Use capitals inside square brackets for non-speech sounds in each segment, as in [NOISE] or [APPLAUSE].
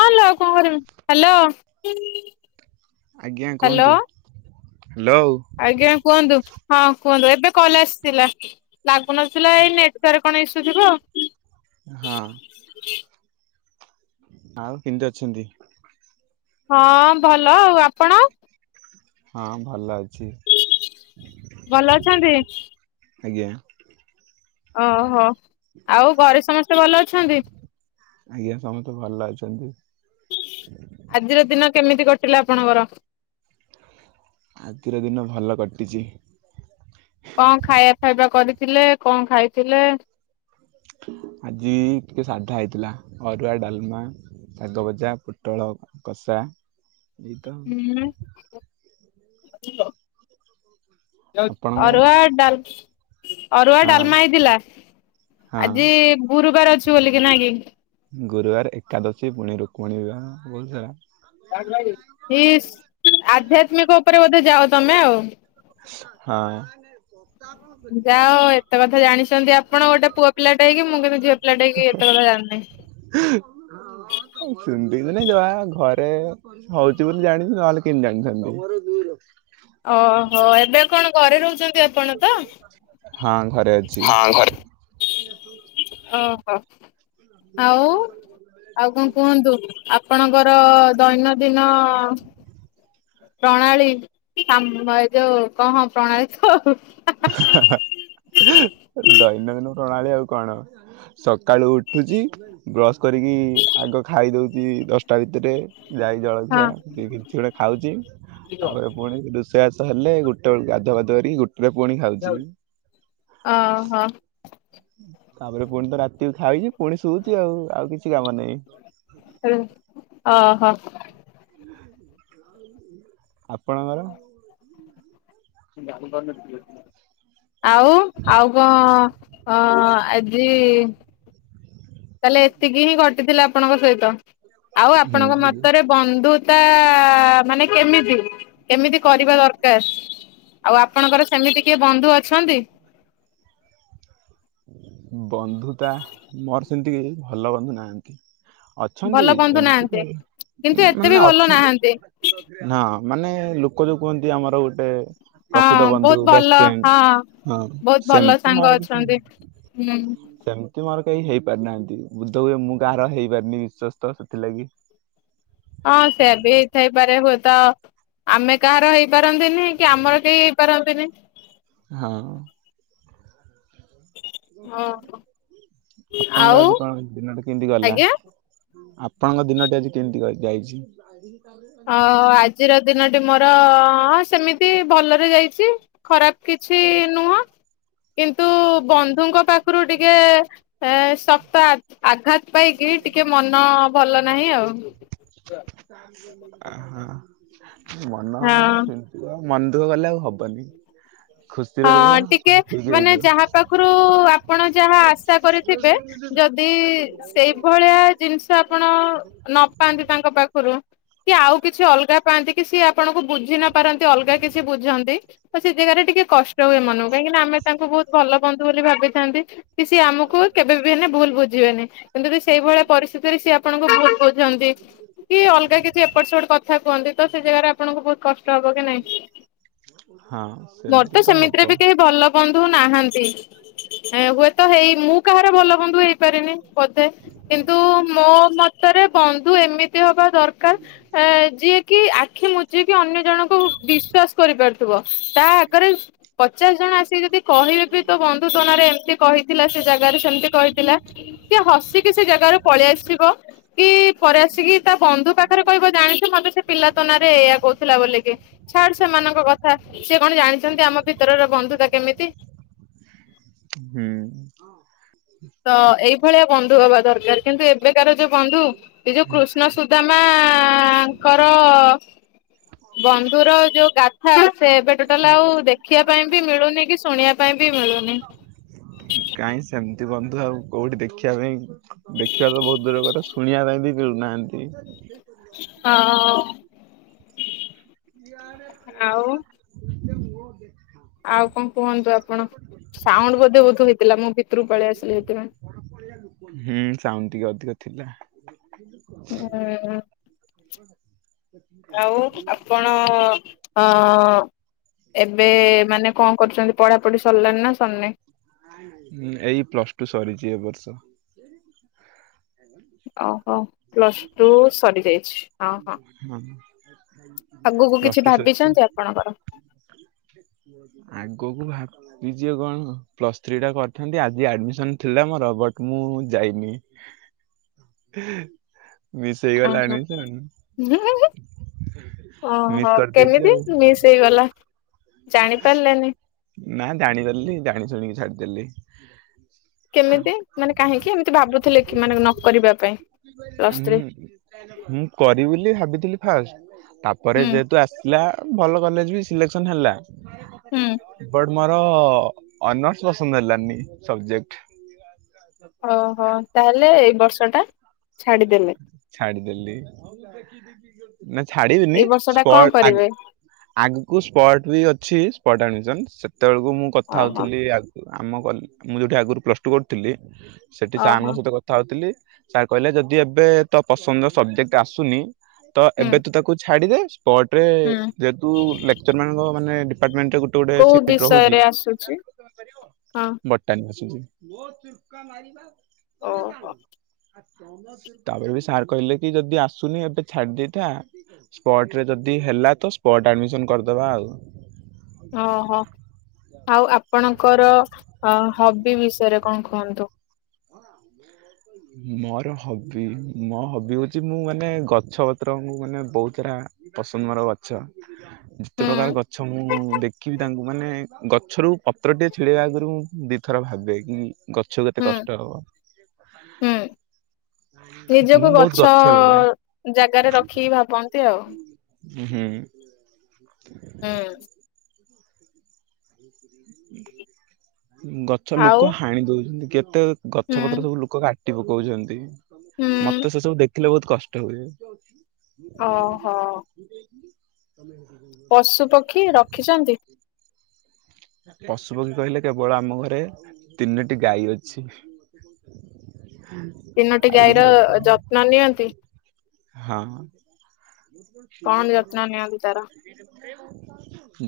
Hello କଂ କରିବି hello. ଆଜ୍ଞା କୁହନ୍ତୁ ହ୍ୟାଲୋ ହ୍ୟାଲୋ। ଆଜ୍ଞା କୁହନ୍ତୁ ହଁ କୁହନ୍ତୁ ଏବେ କଲ ଆସିଥିଲା। ଲାଗୁନଥିଲା ଏଇ ନେଟୱର୍କ କଣ ଇସୁ ଥିବ। ହଁ। ଆଉ କିମତି ଅଛନ୍ତି? ହଁ ଭଲ ଆଉ ଆପଣ। ହଁ ଭଲ ଅଛି। ଭଲ ଅଛନ୍ତି ଆଜ୍ଞା। ଓହୋ ଆଉ ଘରେ ସମସ୍ତେ ଭଲ ଅଛନ୍ତି। ଆଜ୍ଞା ସମସ୍ତେ ଭଲ ଅଛନ୍ତି। ଆଜିର ଦିନ କେମିତି କଟିଲା ଆପଣଙ୍କର। ଆଜିର ଦିନ ଭଲ କଟିଚି। କଂ ଖାଇବା ଫାଇବା କରିଥିଲେ କଂ ଖାଇଥିଲେ। ଆଜି ଟିକେ ସାଧା ହେଇଥିଲା ଅରୁଆ ଡାଲମା ଶାଗ ଭଜା ପୋଟଳ କଷା ଏଇ ତ ହୁଁ। [INAUDIBLE] ଆପଣଙ୍କର? ଅରୁଆ ଡାଲ ଅରୁଆ ହଁ ଡାଲମା ହେଇଥିଲା ହଁ ଆଜି ଗୁରୁବାର ଅଛି ବୋଲିକି ନାଁ କି। ଗୁରୁବାର ଏକାଦଶୀ ପୁଣି ରୁକ୍ମଣୀ ବିବାହ ବହୁତ ସାରା। ଇସ୍ ଆଧ୍ୟାତ୍ମିକ ଉପରେ ବୋଧେ ଯାଅ ତମେ ଆଉ। ହଁ। ଯାଅ ଏତେ କଥା ଜାଣିଛନ୍ତି ଆପଣ ଗୋଟେ ପୁଅ ପିଲାଟେ ହେଇକିି ମୁଁ କିନ୍ତୁ ଝିଅ ପିଲାଟେ ହେଇକି ଏତେ କଥା ଜାଣିନେହିଁ। [INAUDIBLE] ସେମିତି କିଛି ନାହିଁ ଯ ଆ ଘରେ ହଉଚି ବୋଲି ଜାଣିଚି ନହେଲେ କେମିତି ଜାଣିଥାନ୍ତି। ଓହୋ ଏବେ କଣ ଘରେ ରହୁଛନ୍ତି ଆପଣ ତ। ହଁ ଘରେ। ଅଛି। [INAUDIBLE] ଓହୋ। ଆଉ ଆଉ କଣ କୁହନ୍ତୁ [INAUDIBLE] ଆପଣଙ୍କର ଦୈନନ୍ଦିନ ପ୍ରଣାଳୀ ହାଁମ୍ ମ ଏ ଯୋଉ କ ହଁ ପ୍ରଣାଳୀ [UNINTELLIGIBLE] ଦୈନନ୍ଦିନ ପ୍ରଣାଳୀ ଆଉ କଣ। ସକାଳୁ ଉଠୁଚି ବ୍ରସ୍ କରିକି ଆଗ ଖାଇ ଦଉଚି ଦଶଟା ଭିତରେ। ଯାଇ ଜଳଖିଆ କି କିଛି ଗୋଟେ ଖାଉଚି ତାପରେ ପୁଣି ରୋଷେଇ ବାସ ହେଲେ ଗୋ ଟେ ବେଳୁ ଗାଧୁଆ ପାଧୁଆ କରିକି ଗୋଟେରେ ପୁଣି ଖାଉଚି। ଅହ। ତାପରେ ପୁଣି ତ ରାତି କୁ ଖାଉଚି ପୁଣି ଶୋଉଚି ଆଉ ଆଉ କିଛି କାମ ନାହିଁ। ହୁଁ ଅହ। ଆପଣଙ୍କର ଜାଣିପାରୁନଥିଲୁ କି? ଆଉ ଆଉ କଣ ଅ ଆଜି ତାହେଲେ ଏତିକି ହିଁ ଘଟିଥିଲା ଆପଣଙ୍କ ସହିତ। ଆଉ ହୁଁ ଆପଣଙ୍କ ଆଜ୍ଞା। ମତରେ ବନ୍ଧୁତା ତା ମାନେ କେମିତି କେମିତି କରିବା ଦରକାର? ଆଉ ଆପଣଙ୍କର ସେମିତି କିଏ ବନ୍ଧୁ ଅଛନ୍ତି? ବନ୍ଧୁତା ମୋର ସେମିତି ଭଲ ବନ୍ଧୁ ନାହାନ୍ତି। ଭଲ ଅଛନ୍ତି ବନ୍ଧୁ ଏମିତି ନାହାନ୍ତି। କିନ୍ତୁ ଭଲ ଏତେ ବି ମାନେ ଭଲ ନାହାନ୍ତି। ଅଛନ୍ତି। ନା ମାନେ ଲୋକ ଯୋଉ କୁହନ୍ତି ଆମର ଗୋଟେ ପ୍ରକୃତ ହଁ ବନ୍ଧୁ ବହୁତ ବେଷ୍ଟ ଭଲ ଫ୍ରେଣ୍ଡ ହଁ ହଁ ବହୁତ ଭଲ ସେମିତି ମୋର ସାଙ୍ଗ କିଛି ଅଛନ୍ତି ନାହିଁ ହୁଁ। ସେମିତି ମୋର କେହି ହେଇପାରିନାହାନ୍ତି। ବୋଧ ହୁଏ ମୁଁ କାହାର ହେଇପାରିନି ବିଶ୍ଵସ୍ତ ସେଥିଲାଗି। ହଁ ସେଇଆ ବି ହେଇ ଥାଇପାରେ ହୁଏ ତ ଆମେ କାହାର ହେଇପାରନ୍ତିନି କି ଆମର କେହି ହେଇପାରନ୍ତିନି। ହଁ। ହଁ ଆଉ ଆପଣଙ୍କର ଆଜି କଣ ଦିନ ଟା କେମିତି ଗଲା? ଆଜ୍ଞା। ଆପଣଙ୍କ ଦିନଟା ଆଜି କେମିତି କଣ ଯାଇଛି? [INAUDIBLE] ଓ ଆଜିର ଦିନଟି ମୋର ସେମିତି ଭଲରେ ଯାଇଛି। ଖରାପ କିଛି ନୁହଁ କିନ୍ତୁ ବନ୍ଧୁଙ୍କ ପାଖରୁ ଟିକେ ଏ ଶକ୍ତ ଆ ଆଘାତ ପାଇକି ଟିକେ ମନ ଭଲ ନାହିଁ ଆଉ। ଆ ମନ ହଁ। ମନ ଦୁଃଖ କଲେ ଆଉ ହବନି ଖୁସିର ରୁହ ହଁ ଟିକେ ସବୁ ଠିକ ହେଇ ମାନେ ଯାହା ପାଖରୁ ଆପଣ ଯାହା ଆଶା କରିଥିବେ ଯଦି ସେଇ ଏ ଭଳିଆ ଜିନିଷ ଆପଣ ନ ପାଆନ୍ତି ତାଙ୍କ ପାଖରୁ କି ଆଉ କିଛି ଅଲଗା ପାଆନ୍ତି କି ସିଏ ଆପଣଙ୍କୁ ବୁଝି ନ ପାରନ୍ତି ଅଲଗା କିଛି ବୁଝନ୍ତି ତ ସେ ଜାଗାରେ ଟିକେ କଷ୍ଟ ହୁଏ ମନକୁ କାହିଁକିନା ଆମେ ତାଙ୍କୁ ବହୁତ ଭଲ ବନ୍ଧୁ ବୋଲି ଭାବିଥାନ୍ତି। କି ସିଏ ଆମକୁ କେବେ ବି ହେନେ ଭୁଲ ବୁଝିବେନି କିନ୍ତୁ ସେଇ ଭଳିଆ ପରିସ୍ଥିତିରେ ସିଏ ଆପଣଙ୍କୁ ଭୁଲ୍ ବୁଝନ୍ତି। କି ଅଲଗା କିଛି ଏପଟ ସେପଟ କଥା କୁହନ୍ତି ତ ସେ ଜାଗାରେ ଆପଣଙ୍କୁ ବହୁତ କଷ୍ଟ ହବ କି ନାଇଁ? ହଁ। ମୋର ସେମିତି ତ ହବ ସେମିତିରେ ବି କେହି ଭଲ ବନ୍ଧୁ ନାହାନ୍ତି। ଏ ହୁଏତ ହେଇ ମୁଁ କାହାର ଭଲ ବନ୍ଧୁ ହେଇପାରିନି ବୋଧେ। କିନ୍ତୁ ମୋ ମତରେ ବନ୍ଧୁ ଏମିତି ହବା ଦରକାର ଆ ଯିଏ କି ଆଖି ମୁଜିକି ଅନ୍ୟ ଜଣଙ୍କୁ ବିଶ୍ଵାସ କରିପାରୁଥିବ ତା ଗରେ ପଚାଶ ଜଣ ଆସିକି ଯଦି କହିବେବି ତୋ ବନ୍ଧୁ ତୋ ନାରେ ଏମିତି କହିଥିଲା ସେ ଜାଗାରେ ସେମିତି କହିଥିଲା ସିଏ ହସିକି ସେ ଜାଗାରୁ ପଳେଇ ଆସିବ। କି ପରେ ଆସିକି ତା ବନ୍ଧୁ ପାଖରେ କହିବ ଜାଣିଛୁ ମତେ ସେ ପିଲା ତୋନାରେରେ ଏଇୟା କହୁ ଥିଲା ବୋଲିକି। ଛାଡ଼ ସେମାନଙ୍କ କଥା ସେ କଣ ଜାଣିଛନ୍ତି ଆମ ଭିତରର ବନ୍ଧୁତା କେମିତି। ହୁଁ। ତ ଏଇଭଳିଆ ବନ୍ଧୁ ହବା ଦରକାର କିନ୍ତୁ ଏବେକାର ଯୋଉ ବନ୍ଧୁ ଏ ଯୋଉ କୃଷ୍ଣ ସୁଦାମାଙ୍କର ବନ୍ଧୁର ର ଯୋଉ ଗାଥା ସେ ଏବେ ଟୋଟାଲ ଆଉ ଦେ ଦେଖିବା ପାଇଁ ବି ମିଳୁନି କି ଶୁଣିବା ପାଇଁ ବି ମିଳୁନି। କାହିଁ ସେମିତି ବନ୍ଧୁ ଆଉ କୋଉଠି ଦେଖିବା ପାଇଁ ଦେଖିବା ତ ବହୁତ ଦୂର କରେ ଶୁଣିବା ପାଇଁ ବି ମିଳୁନାହାନ୍ତି। ହଁ। ଆଉ [INAUDIBLE] ଆଉ କଣ କୁହନ୍ତୁ ଆପଣ ସାଉଣ୍ଡ ବ ବହୁତ ହେଇଥିଲା ମୁଁ ଭିତରରୁ ପଳେଇ ଆସିଲି ସେଇଥିପାଇଁ। ହୁଁ ସାଉଣ୍ଡ ଟିକେ ଅଧିକ ଥିଲା। ହୁଁ। [INAUDIBLE] ଆଉ ଆପଣ ଅ ଏବେ ମାନେ କଣ କରୁଛନ୍ତି ପଢାପଢି ସରିଲାଣି ନା ସରନେ। ଏଇ ପ୍ଲସ ଟୁ ସରିଛି ଏ ବର୍ଷ। ଓହୋ ପ୍ଲସ୍ ଟୁ ସରିଯାଇଛି। ହ ହଁ ଆଗକୁ ପ୍ଲସ କିଛି ଟୁ ସରିଛି। ଭାବିଛନ୍ତି ଆପଣଙ୍କର। ଆଗକୁ ଭାବ ଝିଅ କଣ ପ୍ଲସ ଥ୍ରୀ ଟା କରିଛନ୍ତି ଆଜି ଆଡମିସନ ଥିଲା ମୋର ବଟ ମୁଁ ଯାଇମି। ମିଶେଇ ଓହୋ ଗଲାଣି। ମିସ୍ ଓହୋ କରିଦେଇଛି କେମିତି ଆଉ ମି ହେଇଗଲା ଜାଣି ପାରିଲାନି। ନା ଜାଣିଦଲି ଜାଣି ଶୁଣିକି ଛାଡିଦେଲି। କେମିତି ମାନେ କାହିଁକି ଏମିତି ଭାବୁଥିଲେ କି ମାନେ ନକ ପାଇଁ। Plus three? ହ ମୁଁ କରିବି ବୋଲି ଭାବିଥିଲି ଫାଷ୍ଟ ତାପରେ ହୁଁ ଯେହେତୁ ପ ଭଲ କଲେଜ ବି ସିଲେକ୍ସନ ହେଲା ହୁଁ। ବଟ ମୋର ଅନର୍ସ ପସନ୍ଦ ହେଲାନି ସବଜେକ୍ଟ। ଓହୋ ତାହେଲେ ଏଇ ବର୍ଷ ଟା ଛାଡିଦେଲେ। ଛାଡିଦେଲି ନା ଏଇ ବର୍ଷ ଟା କଣ ଛାଡିବିନିପଗ କରିବେ? ଆଗକୁ ସ୍ପଟ ବି ଅଛି ସ୍ପଟ ଆଡମିସନ ସେତେବେଳକୁ ମୁଁ କଥା ଓହୋ ହଉଥିଲି। ଆମ ମୁଁ ଯୋଉଠି ଆଗରୁ ପ୍ଲସ ଟୁ କରିଥିଲି ସେଠି ଓହୋ ସଙ୍କ ସହିତ କଥା ଥାଉଥିଲି ସାର୍ କହିଲେ ଯଦି ଏବେ ତୋ ପସନ୍ଦ ସବଜେକ୍ଟ ଆସୁନି। ତ ହୁଁ ଏବେ ତୁ ତାକୁ ଛାଡିଦେ ସ୍ପଟ ରେ ହୁଁ ଲେକ୍ଚର ମାନଙ୍କ ମାନେ ଡିପାର୍ଟମେଣ୍ଟରେ ଗୋଟେ। କୋଉ ରହୁ ବିଷୟରେ ଆସୁଛି? ହଁ ବଟ ଅଛି। ଓହୋ ତାପରେ ବି ସାର୍ କହିଲେ କି ଯଦି ଆସୁନି ଏବେ ଛାଡି ଦେଇେଥାଏ। ସ୍ପଟ ରେ ଯଦି ହେଲା ତ ସ୍ପଟ ଆଡମିସନ କରିଦବା ଆଉ ଓହୋ ଆଉ ଆପଣଙ୍କର ହବି ବିଷୟରେ କଣ କୁହନ୍ତୁ? ମୋର ହବି ମୋ ହବି ହଉଛି ମୁଁ ମାନେ ଗଛ ପତ୍ର ମୁ ମାନେ ବହୁତ ସାରା ପସନ୍ଦ ମର ବା। ଗ ଯେତେ ହୁଁ ପ୍ରକାର ଗଛ ମୁଁ ଦେଖିବି ତାଙ୍କୁ ମାନେ ଗଛରୁ ପତ୍ରଟିଏ ଛିଡ଼େଇବା ଆଗରୁ ମୁଁ ଦିଥର ଭାବେ କି ଗଛ କେତେ ହୁଁ କଷ୍ଟ ହବ। ହୁଁ [INAUDIBLE] ମୁଁ ନିଜକୁ ବହୁତ ଗଛ ଲଗାଏ ଜାଗାରେ ରଖିକି ଭାବନ୍ତି ଆଉ। ହୁଁ। ହୁଁ। ଗଛ ଆଉ ଲୋକ ହାଣି ଦଉଛନ୍ତି କେତେ ହୁଁ ଗଛ ପତ୍ର ସବୁ ଲୋକ କାଟି ପକଉଛନ୍ତି ହୁଁ ମତେ ସେ ସବୁ ଦେଖିଲେ ବହୁତ କଷ୍ଟ ହୁଏ। ଓହୋ। ପଶୁ ପକ୍ଷୀ ରଖିଛନ୍ତି। ପଶୁପକ୍ଷୀ କହିଲେ କେବଳ ଆମ ଘରେ ତିନୋଟି ଗାଈ ଅଛି। ହ। ତିନୋଟି ଗାଈର ଯତ୍ନ ନିଅନ୍ତି। ହଁ। କଣ ଯତ୍ନ ନିଅନ୍ତି ତାର?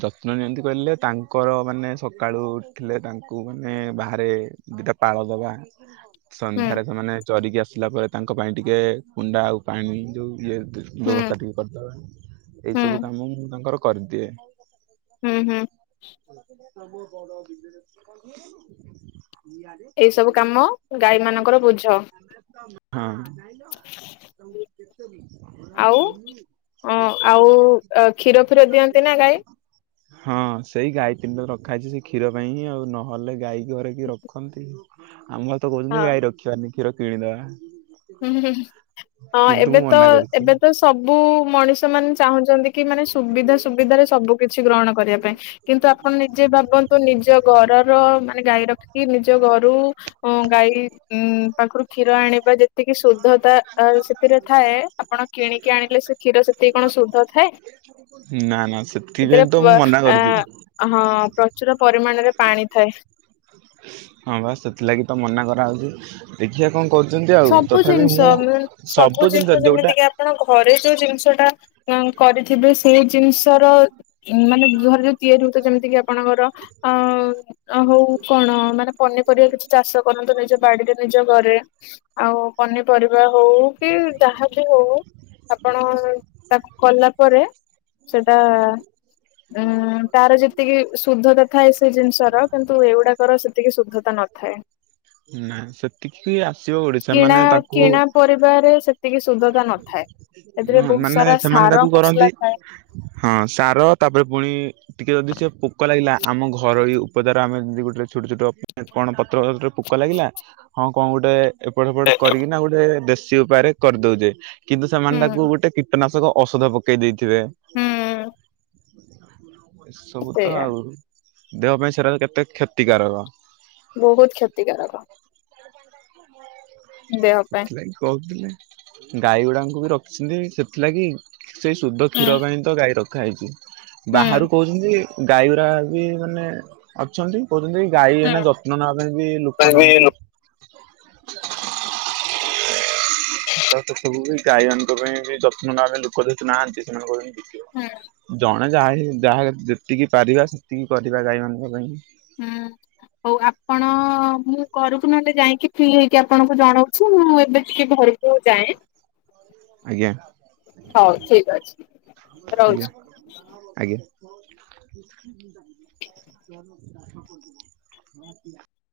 ଯତ୍ନ ନିଅନ୍ତି କହିଲେ ତାଙ୍କର ମାନେ ସକାଳୁ ଉଠିଲେ ତାଙ୍କୁ ମାନେ ବାହାରେ। ଦିଟା ପାଳ ଦବା। ହୁଁ ସନ୍ଧ୍ୟାରେ ସେମାନେ ଚରିକି ଆସିଲା ପରେ ତାଙ୍କ ପାଇଁ ଟିକେ କୁଣ୍ଡା ଆଉ ପାଣି ଯୋଉ ଇଏ। ହୁଁ ବ୍ୟବସ୍ଥା ଟିକେ କରିଦବା ଏଇ ହୁଁ ସବୁ କାମ ମୁଁ ତାଙ୍କର କରିଦିଏ। ହୁଁ ହୁଁ। [UNINTELLIGIBLE] ଇଆଡେ ଏଇ ହଁ। ସବୁ କାମ ଗାଈ ମାନଙ୍କର ବୁଝ। [UNINTELLIGIBLE] ଆଉ ହ ଆଉ କ୍ଷୀର ଫିର ଦିଅନ୍ତି ନା ଗାଈ। ହଁ ସେଇ ଗାଈ ତିନିଟା ରଖା ହେଇଛି ସେଇ କ୍ଷୀର ପାଇଁ ହିଁ ଆଉ ନହେଲେ ଗାଈ। ଘରେ କିଏ ରଖନ୍ତି ଆମ ଘରେ ତ ହଁ କହୁଛନ୍ତି ଗାଈ ରଖିବାନି କ୍ଷୀର କିଣିଦବା। ହୁଁ ହୁଁ ହ କିନ୍ତୁ ଏବେ ମୁଁ ତ ମନା କରୁଛି। ଏବେ ତ ସବୁ ମଣିଷ ମାନେ ଚାହୁଁଛନ୍ତି। କି ମାନେ ସୁବିଧା ସୁବିଧାରେ ସବୁ କିଛି ଗ୍ରହଣ କରିବା ପାଇଁ କିନ୍ତୁ ଆ ଆପଣ ନିଜେ ଭାବନ୍ତୁ ନିଜ ଘରର ମାନେ ଗାଈ ରଖିକି ନିଜ ଘରୁ। ଓ ଗାଈ ଉ ପାଖରୁ କ୍ଷୀର ଆଣିବା ଯେ ତିକି ଶୁଦ୍ଧତା ଆ ସେଥିରେ ଥାଏ ଆପଣ କିଣିକି ଆଣିଲେ ସେ କ୍ଷୀର ସେତିକି କଣ ଶୁଦ୍ଧ ଥାଏ। ନା ନା ସେଥିରେ ସେଥିପାଇଁ ପ ତ ମୁଁ ମନା କରୁଛି। ହଁ ପ୍ରଚୁର ପରିମାଣରେ ପାଣି ଥାଏ। ହଁ ବାସ ସେଥିଲାଗି ତ ମନା କରାହେଉଛି। ଦେଖିବା କଣ କରୁଛନ୍ତି ଆଉ ସବୁ ତଥାପି ଜିନିଷ ମୁଁ ସବୁ ଦିନ ଯଦି ଗୋଟା କାରଣ ଘରେ ଯୋଉ ଜିନିଷ ଟା ଉ କରିଥିବେ ସେଇ ଜିନିଷର। ମାନେ ଘରେ ଯୋଉ ତିଆରି ହଉଥିବ ଯେମିତି କିି ଆପଣଙ୍କର ଅ ଅ ହଉ କଣ ମାନେ ପନିପରିବା କିଛି ଚାଷ କରନ୍ତୁ ନିଜ ବାଡିରେ ନିଜ ଘରେ। ଆଉ ପନିପରିବା ହଉ କି ଯାହା ବି ହଉ। ଆପଣ ତାକୁ କଲା ପରେ। ସେଟା ଉଁ ତାର ଯେତିକି ଶୁଦ୍ଧତା ଥାଏ ସେ ଜିନିଷର। କିନ୍ତୁ ଏଇଗୁଡାକର ସେତିକି ଶୁଦ୍ଧତା ନଥାଏ। ନା ସେତିକି ବି ଆସିବ ଓଡିଶା ମାନେ ତାକୁ। ବାରେ ସେତିକି ସୁଦ୍ଧତା ନଥାଏ ସେଥିରେ ହଁ ବହୁତ ମାନେ ସାରା ସେମାନେ ସାର ତାକୁ କରନ୍ତି ମସଲା ଥାଏ। ହଁ ସାର ତାପରେ ପୁଣି। ଟିକେ ଯଦି ସେ ପୋକ ଲାଗିଲା ଆମ ଘରୋଇ ଉପଦାର ଆମେ ଯଦି ଗୋଟେ ଛୋଟ ଛୋଟ କଣ ପତ୍ର ପୋ କ ଲାଗିଲା ହଁ କଣ ଗୋଟେ। ଏପଟ ସେପଟ କରିକିନା ଗୋଟେ ଦେଶୀ ଉପାୟରେ କରିଦଉଛେ କିନ୍ତୁ ସେମାନେ ତା ଗୋଟେ କୀଟନାଶକ ଔଷଧ ପକେଇ ଦେଇଥିବେ। ଏସବୁ ତ ସେଇଆ ଆଉ ଦେହ ପାଇଁ ସେରାରେ କେତେ କ୍ଷତିକାରକ। ବହୁତ କ୍ଷତିକାରକ। [UNINTELLIGIBLE] ଦେହ ପାଇଁ। ସେଥିଲାଗି କହୁଥିଲେ ଗାଈଗୁଡାଙ୍କୁ ବି ରଖିଛନ୍ତି ସେଥିଲାଗି। ସେଇ ଶୁଦ୍ଧ ହୁଁ କ୍ଷୀର ପାଇଁ ତ ଗାଈ ରଖା ହେଇଛି ହୁଁ ବାହାରୁ କହୁଛନ୍ତି। ଗାଈ ଗୁରା ବି ମାନେ। ଅଛନ୍ତି କହୁଛନ୍ତି ଗାଈ ନା ହୁଁ ଯତ୍ନ ନେବା ପାଇଁ ବି ଲୋକ ନାହାନ୍ତି। ତ ସେସବୁ ବି ଗାଈ ମାନଙ୍କ ପାଇଁ ବି ଯତ୍ନ ନବା ପାଇଁ ଲୋକ ଯେହେତୁ ନାହାନ୍ତି ସେମାନଙ୍କ ପାଇଁ ଜଣେ ଯାହା ଯାହା ଯେତିକି ପାରିବା ସେତିକି କରିବା ଗାଈ ମାନଙ୍କ ପାଇଁ। ହୁଁ ହଉ ଆପଣ? ହଁ ମୁଁ ଘରକୁ ନହେଲେ ଯାଇକି ଫ୍ରି ହେଇକି ଆପଣଙ୍କୁ ଜଣାଉଛି ମୁଁ ଏବେ ଟିକେ ଘରକୁ ଯାଏଁ। ଆଜ୍ଞା ହଉ ଠିକ ଅଛି ଆଜ୍ଞା ରହୁଛି। ଆଜ୍ଞା। [UNINTELLIGIBLE]